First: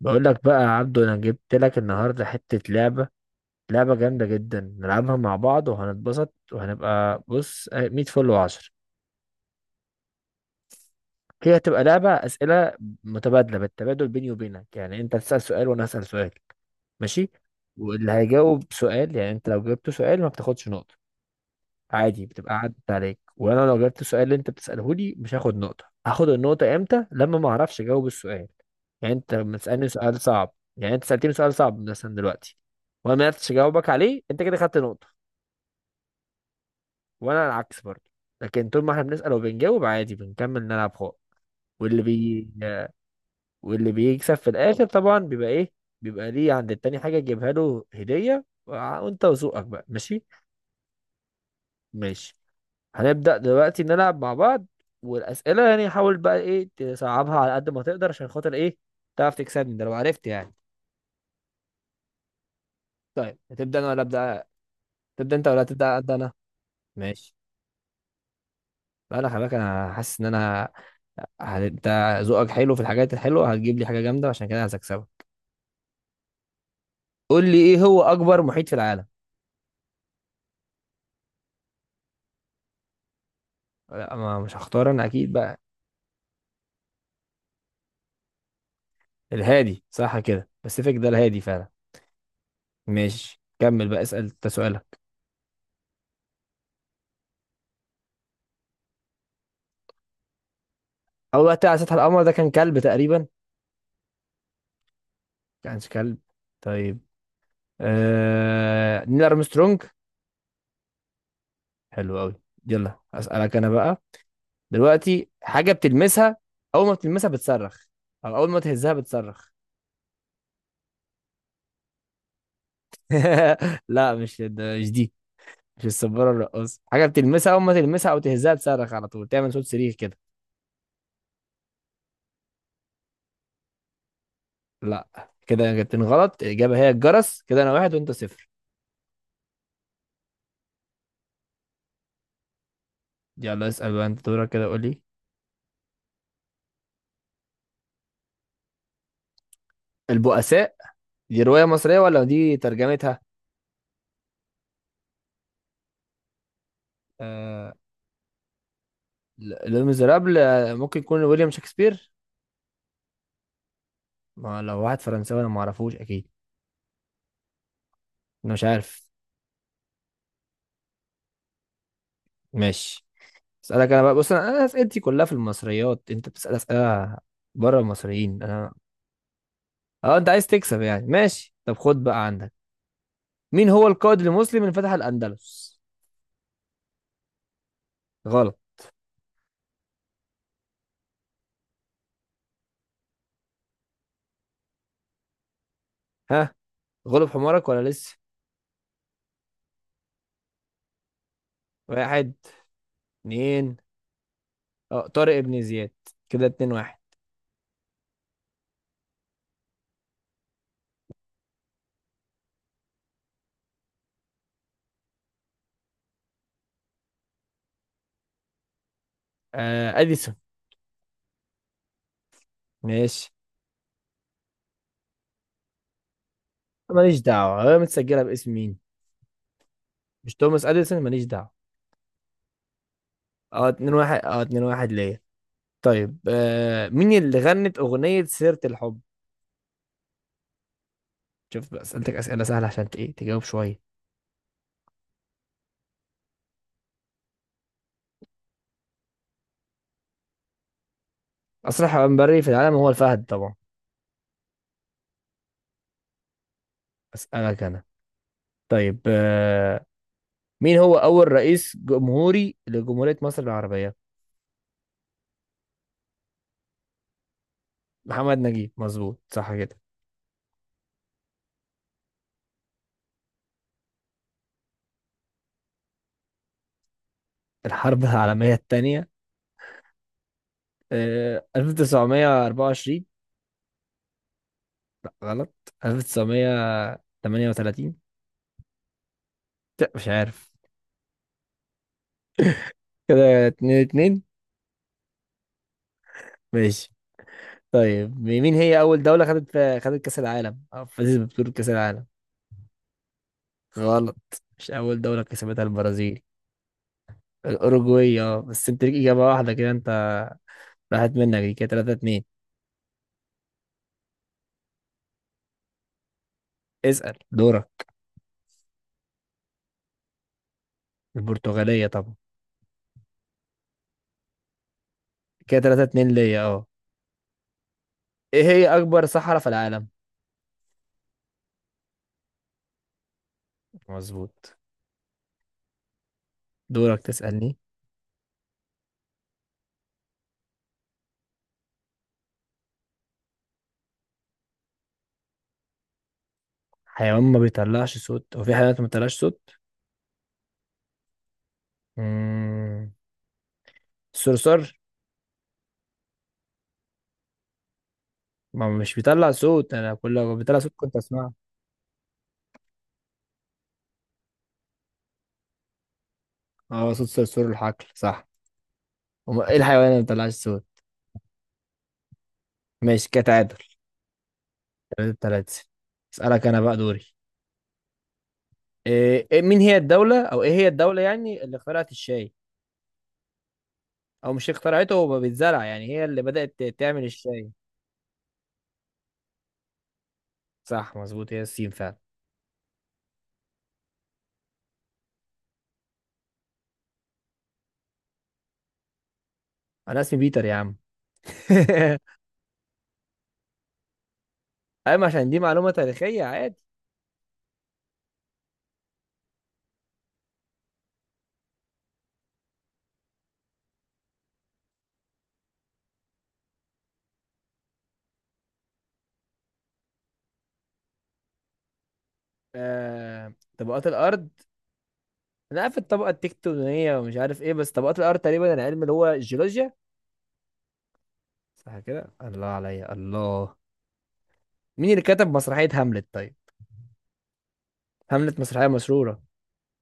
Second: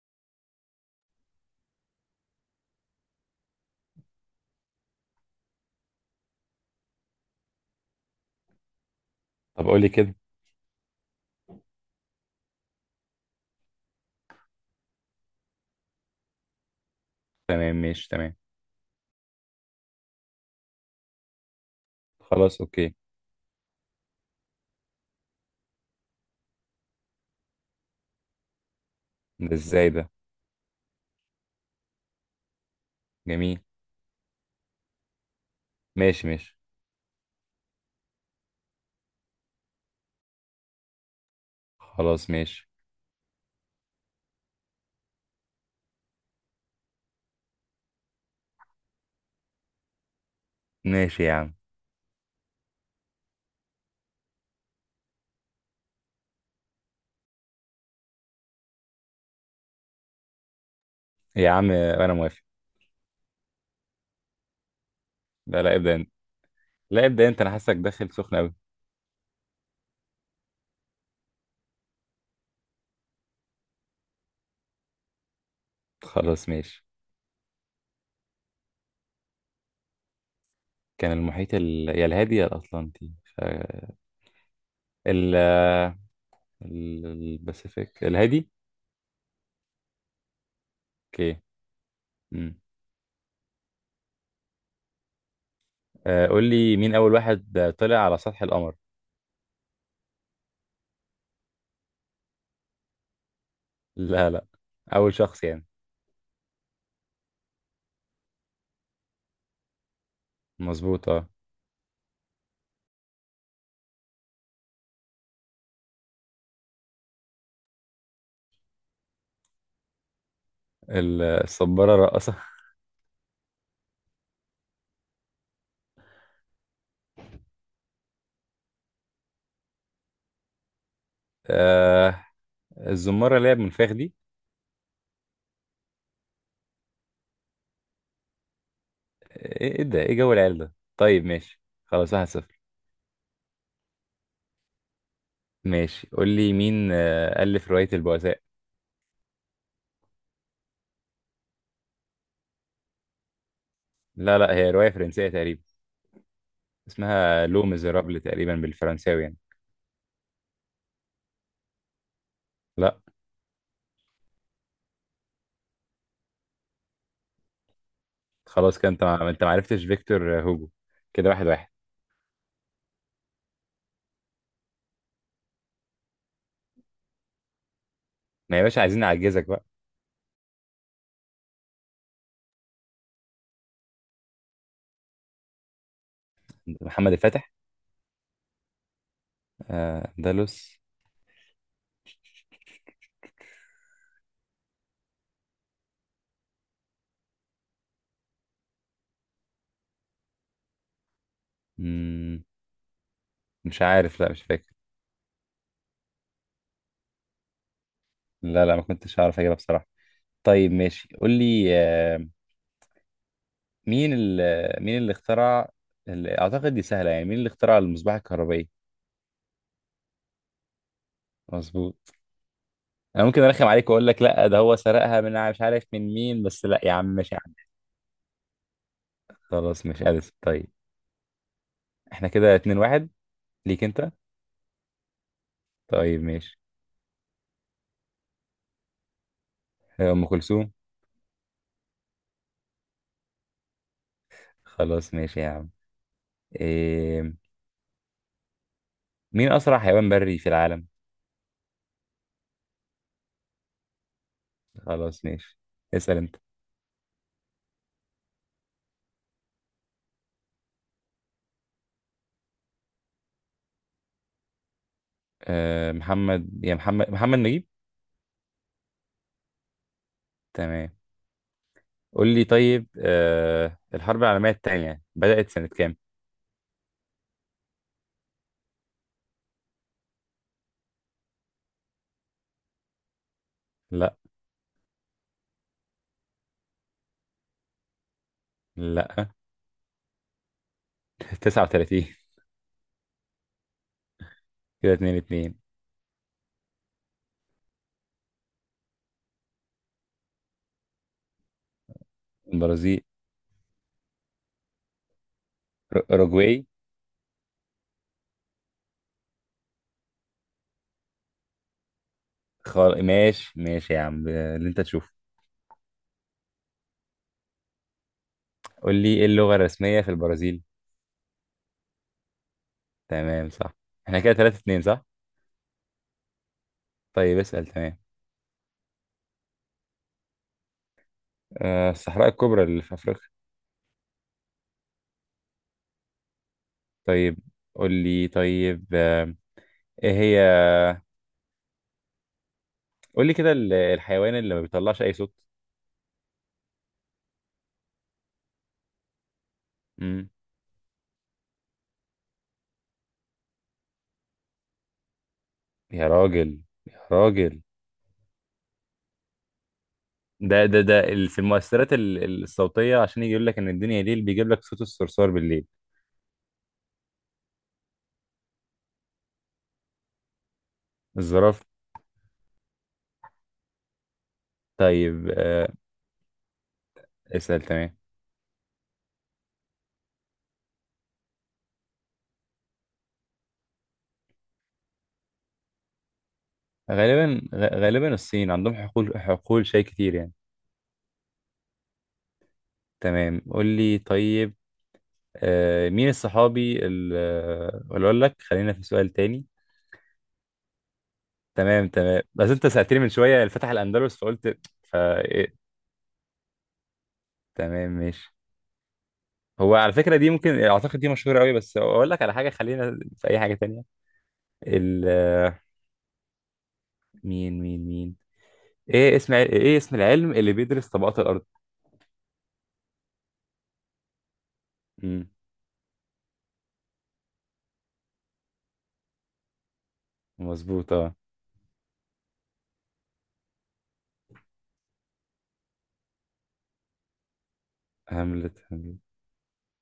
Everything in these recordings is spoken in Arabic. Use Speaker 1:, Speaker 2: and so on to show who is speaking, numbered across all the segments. Speaker 1: بقول لك بقى يا عبدو، انا جبت لك النهارده حته لعبه. لعبه جامده جدا، نلعبها مع بعض وهنتبسط وهنبقى بص 100 فل و10.
Speaker 2: طب، قولي كده.
Speaker 1: هي هتبقى لعبه اسئله متبادله، بالتبادل بيني وبينك. يعني انت تسال سؤال وانا اسال سؤال. ماشي.
Speaker 2: تمام، ماشي،
Speaker 1: واللي
Speaker 2: تمام.
Speaker 1: هيجاوب سؤال، يعني انت لو جاوبت سؤال ما بتاخدش نقطه، عادي بتبقى
Speaker 2: خلاص،
Speaker 1: عدت
Speaker 2: اوكي.
Speaker 1: عليك. وانا لو جبت السؤال اللي انت بتساله لي مش هاخد نقطه. هاخد النقطه امتى؟ لما ما اعرفش اجاوب السؤال. يعني انت
Speaker 2: ده
Speaker 1: لما تسالني
Speaker 2: ازاي ده؟
Speaker 1: سؤال صعب، يعني انت سالتني سؤال صعب مثلا دلوقتي وانا ما عرفتش
Speaker 2: جميل.
Speaker 1: اجاوبك عليه، انت كده خدت نقطه.
Speaker 2: ماشي، ماشي.
Speaker 1: وانا العكس برضه. لكن طول ما احنا بنسال وبنجاوب عادي بنكمل نلعب خالص. واللي
Speaker 2: خلاص،
Speaker 1: بي
Speaker 2: ماشي.
Speaker 1: واللي بيكسب في الاخر طبعا بيبقى ايه؟ بيبقى ليه عند التاني حاجه تجيبها له هديه. وانت وذوقك بقى ماشي.
Speaker 2: ماشي يا عم.
Speaker 1: ماشي. هنبدأ دلوقتي نلعب مع بعض. والأسئلة يعني حاول بقى إيه تصعبها على قد ما تقدر عشان خاطر إيه، تعرف تكسبني، ده لو عرفت يعني.
Speaker 2: يا عم، انا موافق.
Speaker 1: طيب هتبدأ أنا ولا أبدأ؟ تبدأ أنت ولا
Speaker 2: لا، لا، ابدأ
Speaker 1: تبدأ
Speaker 2: انت.
Speaker 1: أبدأ أنا؟
Speaker 2: لا، ابدأ
Speaker 1: ماشي.
Speaker 2: انت، انا حاسك داخل سخن قوي.
Speaker 1: بقى أنا خلي بالك، أنا حاسس إن أنا أنت ذوقك حلو في الحاجات الحلوة، هتجيب لي حاجة جامدة، عشان كده أنا هكسبك.
Speaker 2: خلاص، ماشي.
Speaker 1: قول لي إيه هو أكبر محيط في العالم؟
Speaker 2: كان المحيط يا الهادي يا الاطلنطي.
Speaker 1: لا ما مش هختار أنا أكيد
Speaker 2: ال...
Speaker 1: بقى.
Speaker 2: الباسيفيك، الهادي.
Speaker 1: الهادي صح كده، باسيفيك ده الهادي
Speaker 2: اوكي.
Speaker 1: فعلا.
Speaker 2: امم.
Speaker 1: ماشي، كمل بقى اسأل أنت سؤالك.
Speaker 2: قول لي، مين اول واحد طلع على سطح القمر؟
Speaker 1: أول وقت على سطح القمر ده كان كلب تقريبا.
Speaker 2: لا، لا، اول شخص يعني.
Speaker 1: كانش كلب. طيب، نيل ارمسترونج.
Speaker 2: مظبوط، اه.
Speaker 1: حلو قوي. يلا اسالك انا بقى. دلوقتي حاجه بتلمسها، اول ما بتلمسها بتصرخ، او اول ما تهزها بتصرخ.
Speaker 2: الصبارة الراقصة.
Speaker 1: لا مش ده، مش دي، مش السبوره الرقاصه. حاجه بتلمسها اول ما تلمسها او تهزها تصرخ على طول، تعمل صوت صريخ كده.
Speaker 2: آه، الزمارة اللي هي بمنفاخ دي.
Speaker 1: لا، كده جبتين غلط، الاجابه هي الجرس. كده انا واحد وانت صفر.
Speaker 2: ايه ده، ايه جو العيال ده؟ طيب، ماشي، خلاص، 1-0.
Speaker 1: يلا اسال بقى، انت دورك، كده قول لي.
Speaker 2: ماشي، قول لي، مين ألف رواية البؤساء؟
Speaker 1: البؤساء؟ دي روايه مصريه ولا دي ترجمتها؟
Speaker 2: لا، لا، هي رواية فرنسية تقريبا. اسمها لو
Speaker 1: آه...
Speaker 2: ميزيرابل تقريبا بالفرنساوي يعني.
Speaker 1: لو ميزرابل. ممكن يكون ويليام شكسبير.
Speaker 2: لا.
Speaker 1: ما لو واحد فرنساوي انا ما اعرفوش اكيد، انا مش
Speaker 2: خلاص كده، انت
Speaker 1: عارف.
Speaker 2: ما انت ما عرفتش فيكتور هوجو. كده 1-1.
Speaker 1: ماشي. اسالك انا بقى. بص، انا اسئلتي كلها في المصريات، انت بتسال اسئله بره المصريين
Speaker 2: ما يا
Speaker 1: انا.
Speaker 2: باشا، عايزين نعجزك بقى.
Speaker 1: اه، انت عايز تكسب يعني. ماشي، طب خد بقى عندك. مين هو القائد المسلم اللي فتح الاندلس؟
Speaker 2: محمد الفاتح.
Speaker 1: غلط.
Speaker 2: اندلس.
Speaker 1: ها، غلب حمارك ولا لسه؟ واحد،
Speaker 2: مم.
Speaker 1: اتنين.
Speaker 2: مش عارف، لا، مش فاكر.
Speaker 1: اه، طارق ابن زياد. كده اتنين واحد.
Speaker 2: لا، لا، ما كنتش هعرف اجيبها بصراحة. طيب، ماشي، قول لي، مين اللي اخترع، اللي اعتقد دي سهله يعني، مين اللي اخترع المصباح الكهربائي؟
Speaker 1: آه اديسون.
Speaker 2: مظبوط. انا
Speaker 1: ماشي،
Speaker 2: ممكن ارخم عليك واقول لك لا، ده هو سرقها من مش عارف من مين، بس لا يا عم،
Speaker 1: ماليش
Speaker 2: مش
Speaker 1: دعوه
Speaker 2: عارف.
Speaker 1: انا متسجله باسم مين.
Speaker 2: خلاص، مش اديسون،
Speaker 1: مش توماس
Speaker 2: طيب.
Speaker 1: اديسون، ماليش دعوه.
Speaker 2: احنا كده 2-1.
Speaker 1: اه
Speaker 2: ليك
Speaker 1: اتنين
Speaker 2: انت.
Speaker 1: واحد، اه اتنين واحد ليا. طيب،
Speaker 2: طيب، ماشي،
Speaker 1: آه، مين اللي غنت أغنية سيرة الحب؟
Speaker 2: هي ام كلثوم.
Speaker 1: شوف بقى، سألتك أسئلة سهلة عشان إيه، تجاوب شوية.
Speaker 2: خلاص، ماشي يا عم. إيه... مين اسرع حيوان بري في العالم؟
Speaker 1: أسرع حيوان بري في العالم هو الفهد طبعا.
Speaker 2: خلاص، ماشي. اسال انت.
Speaker 1: أسألك أنا. طيب، آه، مين هو أول رئيس جمهوري لجمهورية مصر العربية؟
Speaker 2: محمد يا محمد محمد نجيب.
Speaker 1: محمد نجيب، مظبوط صح كده.
Speaker 2: تمام، قول لي طيب، الحرب العالميه الثانيه بدات سنه كام؟
Speaker 1: الحرب العالمية التانية، آه، 1924.
Speaker 2: لا
Speaker 1: لا غلط. 1938.
Speaker 2: لا.
Speaker 1: لا مش عارف.
Speaker 2: 39.
Speaker 1: كده اتنين اتنين.
Speaker 2: كده 2-2.
Speaker 1: ماشي. طيب، مين هي أول دولة خدت، خدت كأس العالم أو فازت ببطولة كأس العالم؟
Speaker 2: البرازيل.
Speaker 1: غلط. مش أول دولة كسبتها البرازيل.
Speaker 2: اوروجواي.
Speaker 1: الأوروجواي، اه، بس أنت ليك إجابة واحدة كده، أنت راحت منك دي. كده 3-2.
Speaker 2: ماشي، ماشي يا عم، اللي انت تشوفه.
Speaker 1: اسأل دورك.
Speaker 2: قول لي، ايه اللغة الرسمية في البرازيل؟
Speaker 1: البرتغالية طبعا.
Speaker 2: تمام، صح. احنا كده 3-2، صح.
Speaker 1: كده 3-2 ليا اه.
Speaker 2: طيب، اسأل، تمام.
Speaker 1: إيه هي أكبر صحراء في العالم؟
Speaker 2: الصحراء الكبرى اللي في افريقيا.
Speaker 1: مظبوط. دورك
Speaker 2: طيب،
Speaker 1: تسألني.
Speaker 2: قول لي طيب، ايه هي، قول لي كده، الحيوان اللي ما بيطلعش اي صوت؟
Speaker 1: حيوان ما بيطلعش صوت. هو في حيوانات ما بتطلعش صوت؟
Speaker 2: امم.
Speaker 1: مم. الصرصار.
Speaker 2: يا راجل، يا راجل.
Speaker 1: ما هو مش بيطلع صوت، أنا كل لو بيطلع
Speaker 2: ده
Speaker 1: صوت
Speaker 2: ده
Speaker 1: كنت
Speaker 2: ده ال-
Speaker 1: أسمعه.
Speaker 2: في المؤثرات الصوتية، عشان يجي يقول لك ان الدنيا ليل، بيجيب لك صوت الصرصار بالليل.
Speaker 1: اه صوت صرصور الحقل صح. ايه الحيوان اللي ما بيطلعش صوت؟
Speaker 2: الزرافة.
Speaker 1: ماشي كتعادل. تلاتة
Speaker 2: طيب،
Speaker 1: تلاتة. اسألك انا بقى دوري.
Speaker 2: اسأل، تمام.
Speaker 1: مين هي الدولة او ايه هي الدولة يعني اللي اخترعت الشاي؟ او مش اخترعته، هو بيتزرع يعني، هي اللي بدأت تعمل
Speaker 2: غالبا
Speaker 1: الشاي.
Speaker 2: غ- غالبا الصين، عندهم حقول حقول شاي كتير يعني.
Speaker 1: صح مظبوط، هي الصين فعلا.
Speaker 2: تمام، قول لي طيب، مين الصحابي اللي، اقول لك خلينا في سؤال تاني.
Speaker 1: انا اسمي بيتر يا عم.
Speaker 2: تمام، تمام، بس انت سألتني من شوية اللي فتح الأندلس فقلت.
Speaker 1: ايوه،
Speaker 2: فا
Speaker 1: عشان دي
Speaker 2: إيه.
Speaker 1: معلومة تاريخية عادي.
Speaker 2: تمام، ماشي. هو على فكرة دي، ممكن أعتقد دي مشهورة قوي، بس أقول لك على حاجة، خلينا في أي حاجة تانية. ال آه، مين إيه اسم العلم اللي بيدرس طبقات الأرض؟
Speaker 1: طبقات الارض.
Speaker 2: مم.
Speaker 1: انا عارف الطبقة التكتونية ومش عارف ايه، بس طبقات الارض تقريبا العلم اللي هو الجيولوجيا.
Speaker 2: مظبوط، أه.
Speaker 1: صح كده، الله عليا الله. مين اللي كتب مسرحية هاملت طيب؟ هاملت
Speaker 2: هاملت،
Speaker 1: مسرحية
Speaker 2: هاملت.
Speaker 1: مشهورة.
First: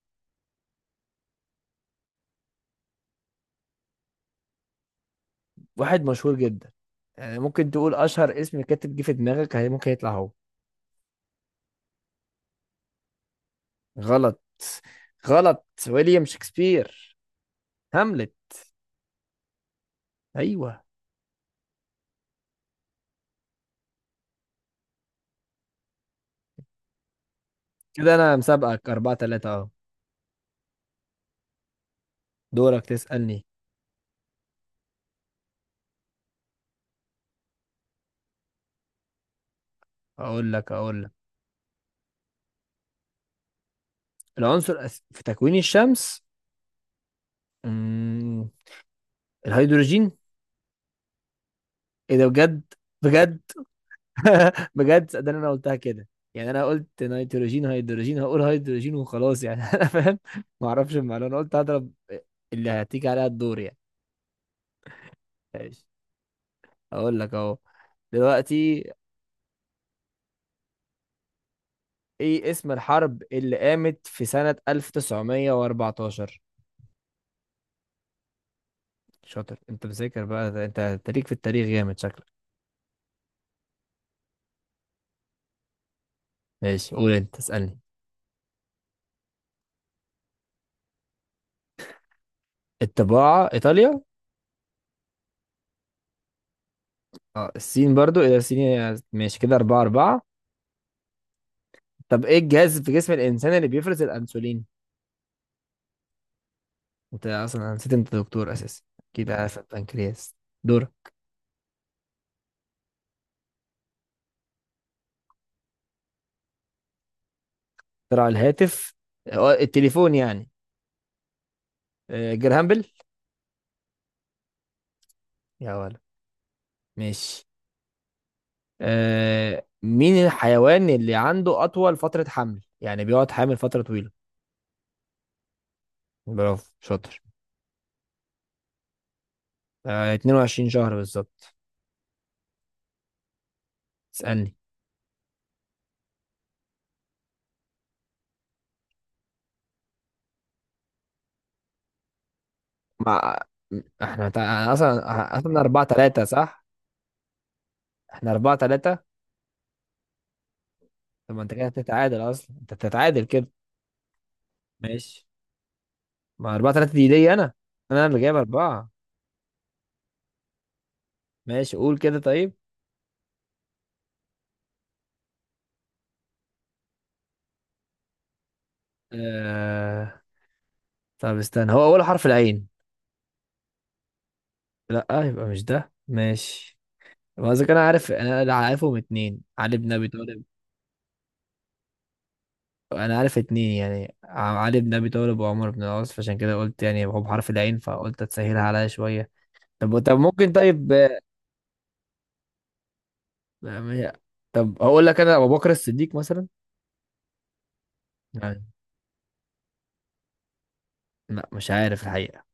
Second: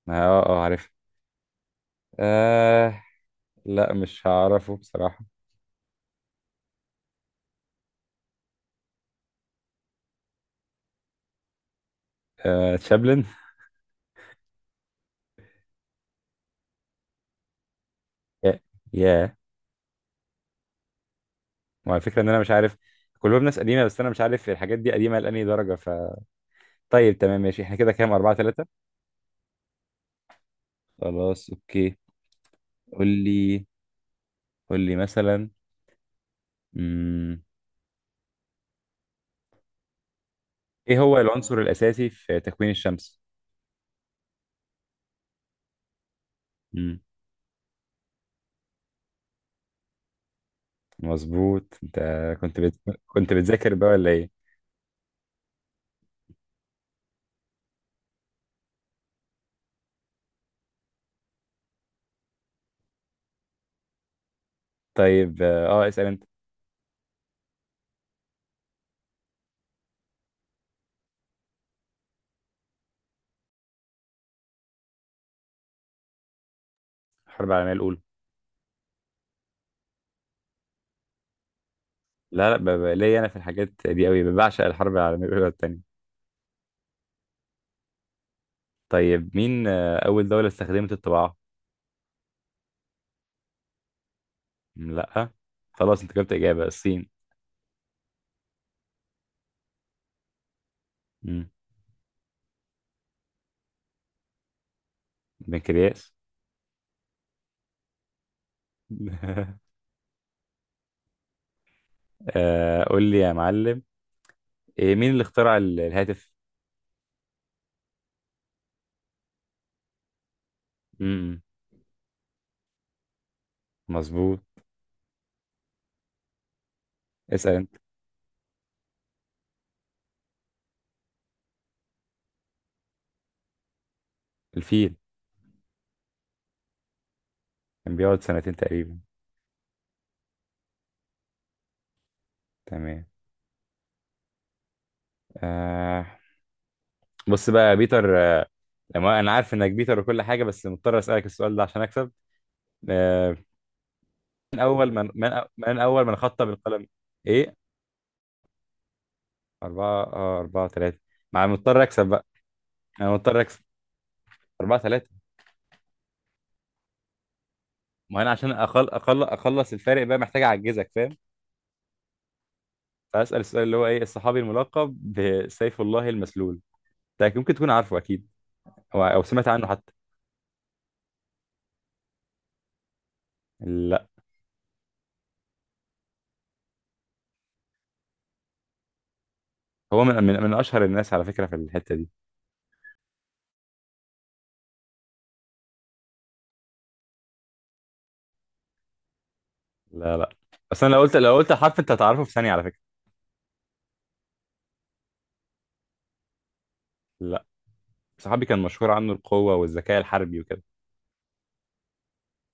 Speaker 2: عارف. آه لا، مش هعرفه بصراحة.
Speaker 1: واحد مشهور جدا، يعني ممكن تقول اشهر اسم كاتب جه في دماغك ممكن يطلع هو.
Speaker 2: تشابلن.
Speaker 1: غلط. غلط، ويليام شكسبير. هاملت.
Speaker 2: يا، يا.
Speaker 1: ايوه.
Speaker 2: وعلى فكرة ان انا مش عارف. كلهم ناس قديمة، بس انا مش عارف الحاجات دي قديمة لأنهي درجة طيب، تمام، ماشي، احنا كده كام؟
Speaker 1: كده
Speaker 2: أربعة
Speaker 1: انا
Speaker 2: ثلاثة
Speaker 1: مسابقك أربعة تلاتة اهو.
Speaker 2: خلاص، اوكي.
Speaker 1: دورك
Speaker 2: قول
Speaker 1: تسألني.
Speaker 2: لي قول لي مثلا. مم.
Speaker 1: اقول لك
Speaker 2: ايه
Speaker 1: اقول لك
Speaker 2: هو العنصر الأساسي في تكوين الشمس؟
Speaker 1: العنصر في تكوين الشمس.
Speaker 2: مم.
Speaker 1: مم، الهيدروجين.
Speaker 2: مظبوط، انت.
Speaker 1: ايه ده
Speaker 2: كنت
Speaker 1: بجد؟
Speaker 2: بت... كنت
Speaker 1: بجد.
Speaker 2: بتذاكر بقى ولا ايه؟
Speaker 1: بجد، ده انا قلتها كده يعني. انا قلت نيتروجين هيدروجين، هقول هيدروجين وخلاص يعني. انا فاهم. ما اعرفش المعلومه، أنا قلت هضرب، اللي هتيجي عليها الدور.
Speaker 2: طيب،
Speaker 1: يعني
Speaker 2: اسأل انت.
Speaker 1: اقول لك اهو. دلوقتي، ايه اسم الحرب اللي قامت في سنة 1914؟
Speaker 2: الحرب العالمية الأولى.
Speaker 1: شاطر، انت مذاكر بقى، ده انت تاريخ في التاريخ جامد شكلك.
Speaker 2: لا، لا، ليا انا في الحاجات دي قوي، بعشق الحرب العالمية الأولى والتانية.
Speaker 1: ماشي، قول انت اسألني.
Speaker 2: طيب، مين أول دولة استخدمت الطباعة؟
Speaker 1: الطباعة، ايطاليا.
Speaker 2: مم، لأ. خلاص، أنت جبت إجابة الصين.
Speaker 1: اه، الصين، برضو الى الصين. ماشي، كده اربعة اربعة.
Speaker 2: مم.
Speaker 1: طب ايه الجهاز في جسم الانسان اللي بيفرز الانسولين؟
Speaker 2: بنكرياس.
Speaker 1: انت اصلا نسيت انت دكتور اساسا، كده عارف البنكرياس. دور.
Speaker 2: قول لي يا معلم، مين اللي اخترع الهاتف؟
Speaker 1: اخترع الهاتف. اه، التليفون يعني.
Speaker 2: مم،
Speaker 1: اه، جرهامبل.
Speaker 2: مظبوط.
Speaker 1: يا ولد، ماشي.
Speaker 2: اسأل أنت.
Speaker 1: آه، مين الحيوان اللي عنده أطول فترة حمل، يعني بيقعد حامل فترة طويلة؟
Speaker 2: الفيل.
Speaker 1: برافو شاطر.
Speaker 2: كان بيقعد سنتين تقريبا.
Speaker 1: آه، 22 شهر بالظبط.
Speaker 2: تمام.
Speaker 1: اسألني.
Speaker 2: آه بص بقى يا بيتر، لما أنا عارف إنك بيتر وكل حاجة، بس مضطر أسألك السؤال ده عشان أكسب. آه
Speaker 1: مع، اصلا اصلا
Speaker 2: من
Speaker 1: 4
Speaker 2: أول من
Speaker 1: 3
Speaker 2: خط
Speaker 1: صح.
Speaker 2: بالقلم؟ إيه؟
Speaker 1: احنا 4-3.
Speaker 2: 4-3.
Speaker 1: طب ما
Speaker 2: مع،
Speaker 1: انت كده
Speaker 2: مضطر أكسب
Speaker 1: بتتعادل
Speaker 2: بقى.
Speaker 1: اصلا، انت
Speaker 2: أنا
Speaker 1: بتتعادل
Speaker 2: مضطر
Speaker 1: كده.
Speaker 2: أكسب. 4-3.
Speaker 1: ماشي، ما 4-3 دي ليا انا اللي
Speaker 2: ما أنا
Speaker 1: جايب
Speaker 2: عشان
Speaker 1: 4.
Speaker 2: أخلص الفارق بقى، محتاج أعجزك، فاهم؟
Speaker 1: ماشي، قول كده طيب.
Speaker 2: فأسأل السؤال اللي هو، إيه الصحابي الملقب بسيف الله المسلول؟ ده ممكن تكون عارفه أكيد. أو سمعت عنه حتى.
Speaker 1: آه... طب استنى، هو اول حرف العين؟
Speaker 2: لا.
Speaker 1: لا يبقى مش ده، ماشي. هو قصدك انا عارف، انا اللي عارفهم اتنين علي بن
Speaker 2: هو
Speaker 1: ابي
Speaker 2: من من,
Speaker 1: طالب.
Speaker 2: من أشهر الناس على فكرة في الحتة دي.
Speaker 1: انا عارف اتنين يعني، علي بن ابي طالب وعمر بن العاص، فعشان كده قلت يعني هو بحرف العين، فقلت تسهلها عليا شويه. طب
Speaker 2: لا،
Speaker 1: طب
Speaker 2: لا.
Speaker 1: ممكن
Speaker 2: بس
Speaker 1: طيب،
Speaker 2: أنا لو قلت لو قلت حرف، أنت هتعرفه في ثانية على فكرة.
Speaker 1: يعني- طب هقول لك انا ابو بكر الصديق مثلا
Speaker 2: لا. صحابي كان
Speaker 1: يعني.
Speaker 2: مشهور عنه القوة والذكاء الحربي وكده.
Speaker 1: لا مش عارف الحقيقه.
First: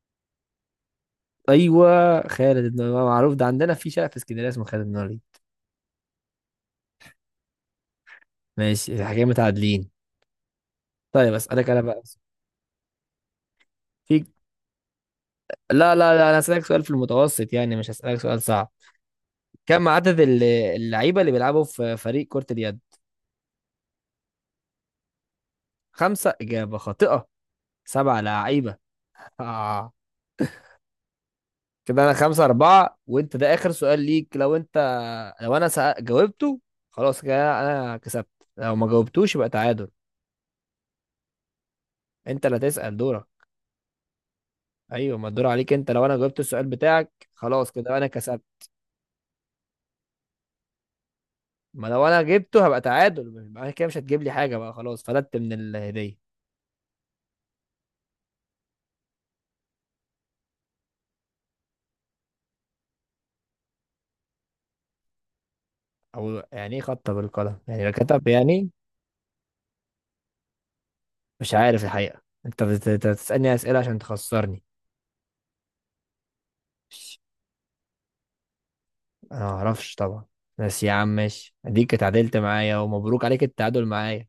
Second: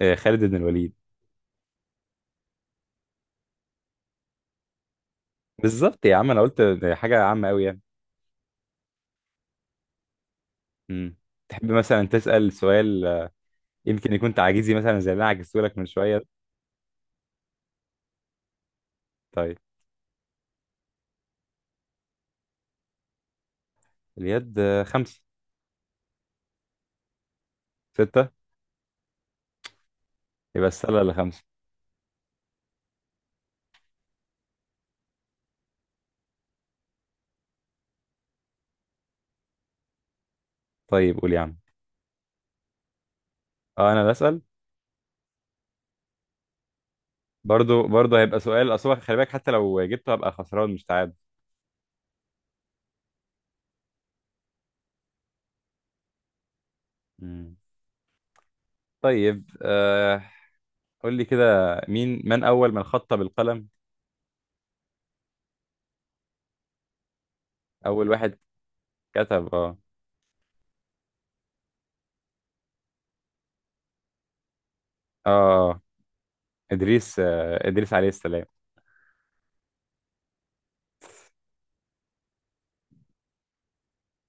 Speaker 2: خالد بن الوليد.
Speaker 1: ايوه، خالد بن الوليد معروف، ده عندنا في شارع في اسكندريه اسمه خالد بن الوليد.
Speaker 2: بالظبط يا عم، أنا قلت حاجة عامة أوي يعني.
Speaker 1: ماشي، الحكايه متعادلين.
Speaker 2: مم.
Speaker 1: طيب
Speaker 2: تحب
Speaker 1: اسالك انا بقى.
Speaker 2: مثلا تسأل سؤال يمكن
Speaker 1: في،
Speaker 2: يكون تعجيزي مثلا زي اللي أنا عجزته لك من
Speaker 1: لا لا
Speaker 2: شوية.
Speaker 1: لا انا هسالك سؤال في المتوسط يعني، مش هسالك سؤال صعب.
Speaker 2: طيب.
Speaker 1: كم عدد اللعيبه اللي بيلعبوا في فريق كره اليد؟
Speaker 2: اليد، خمسة.
Speaker 1: خمسه اجابه خاطئه، سبعه
Speaker 2: ستة.
Speaker 1: لعيبه. آه.
Speaker 2: يبقى السلة اللي خمسة.
Speaker 1: كده انا خمسة أربعة، وانت ده آخر سؤال ليك، لو انت، جاوبته خلاص كده انا كسبت، لو ما جاوبتوش يبقى تعادل.
Speaker 2: طيب، قول يا عم.
Speaker 1: انت اللي هتسأل دورك.
Speaker 2: اه، انا بسأل.
Speaker 1: ايوه، ما الدور عليك انت. لو انا جاوبت السؤال بتاعك خلاص
Speaker 2: برضو،
Speaker 1: كده انا
Speaker 2: برضو هيبقى
Speaker 1: كسبت،
Speaker 2: سؤال، اصل هو خلي بالك، حتى لو جبته هبقى خسران مش تعادل.
Speaker 1: ما لو انا جبته هبقى تعادل، يبقى كده مش هتجيب لي حاجة بقى، خلاص فلت من الهدية.
Speaker 2: مم. طيب، قول لي كده، مين، من اول من خط بالقلم؟
Speaker 1: او يعني ايه خطة بالقلم، يعني لو
Speaker 2: اول
Speaker 1: كتب
Speaker 2: واحد
Speaker 1: يعني؟
Speaker 2: كتب
Speaker 1: مش عارف الحقيقة، انت بتسألني أسئلة عشان تخسرني.
Speaker 2: اه ادريس عليه السلام.
Speaker 1: انا ما اعرفش طبعا. بس يا عم ماشي، اديك اتعادلت معايا، ومبروك عليك التعادل معايا.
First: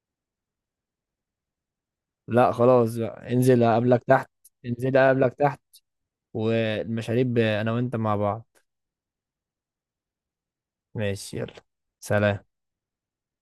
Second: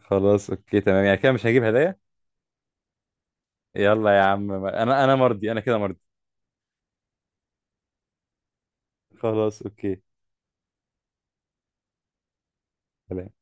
Speaker 2: خلاص، اوكي، تمام، يعني كده مش هجيب هدايا.
Speaker 1: لا خلاص بقى، انزل اقابلك
Speaker 2: يلا يا
Speaker 1: تحت.
Speaker 2: عم،
Speaker 1: انزل
Speaker 2: انا
Speaker 1: اقابلك
Speaker 2: مرضي،
Speaker 1: تحت
Speaker 2: انا كده مرضي.
Speaker 1: والمشاريب انا وانت مع بعض.
Speaker 2: خلاص، اوكي.
Speaker 1: ماشي، يلا. سلام.
Speaker 2: سلام.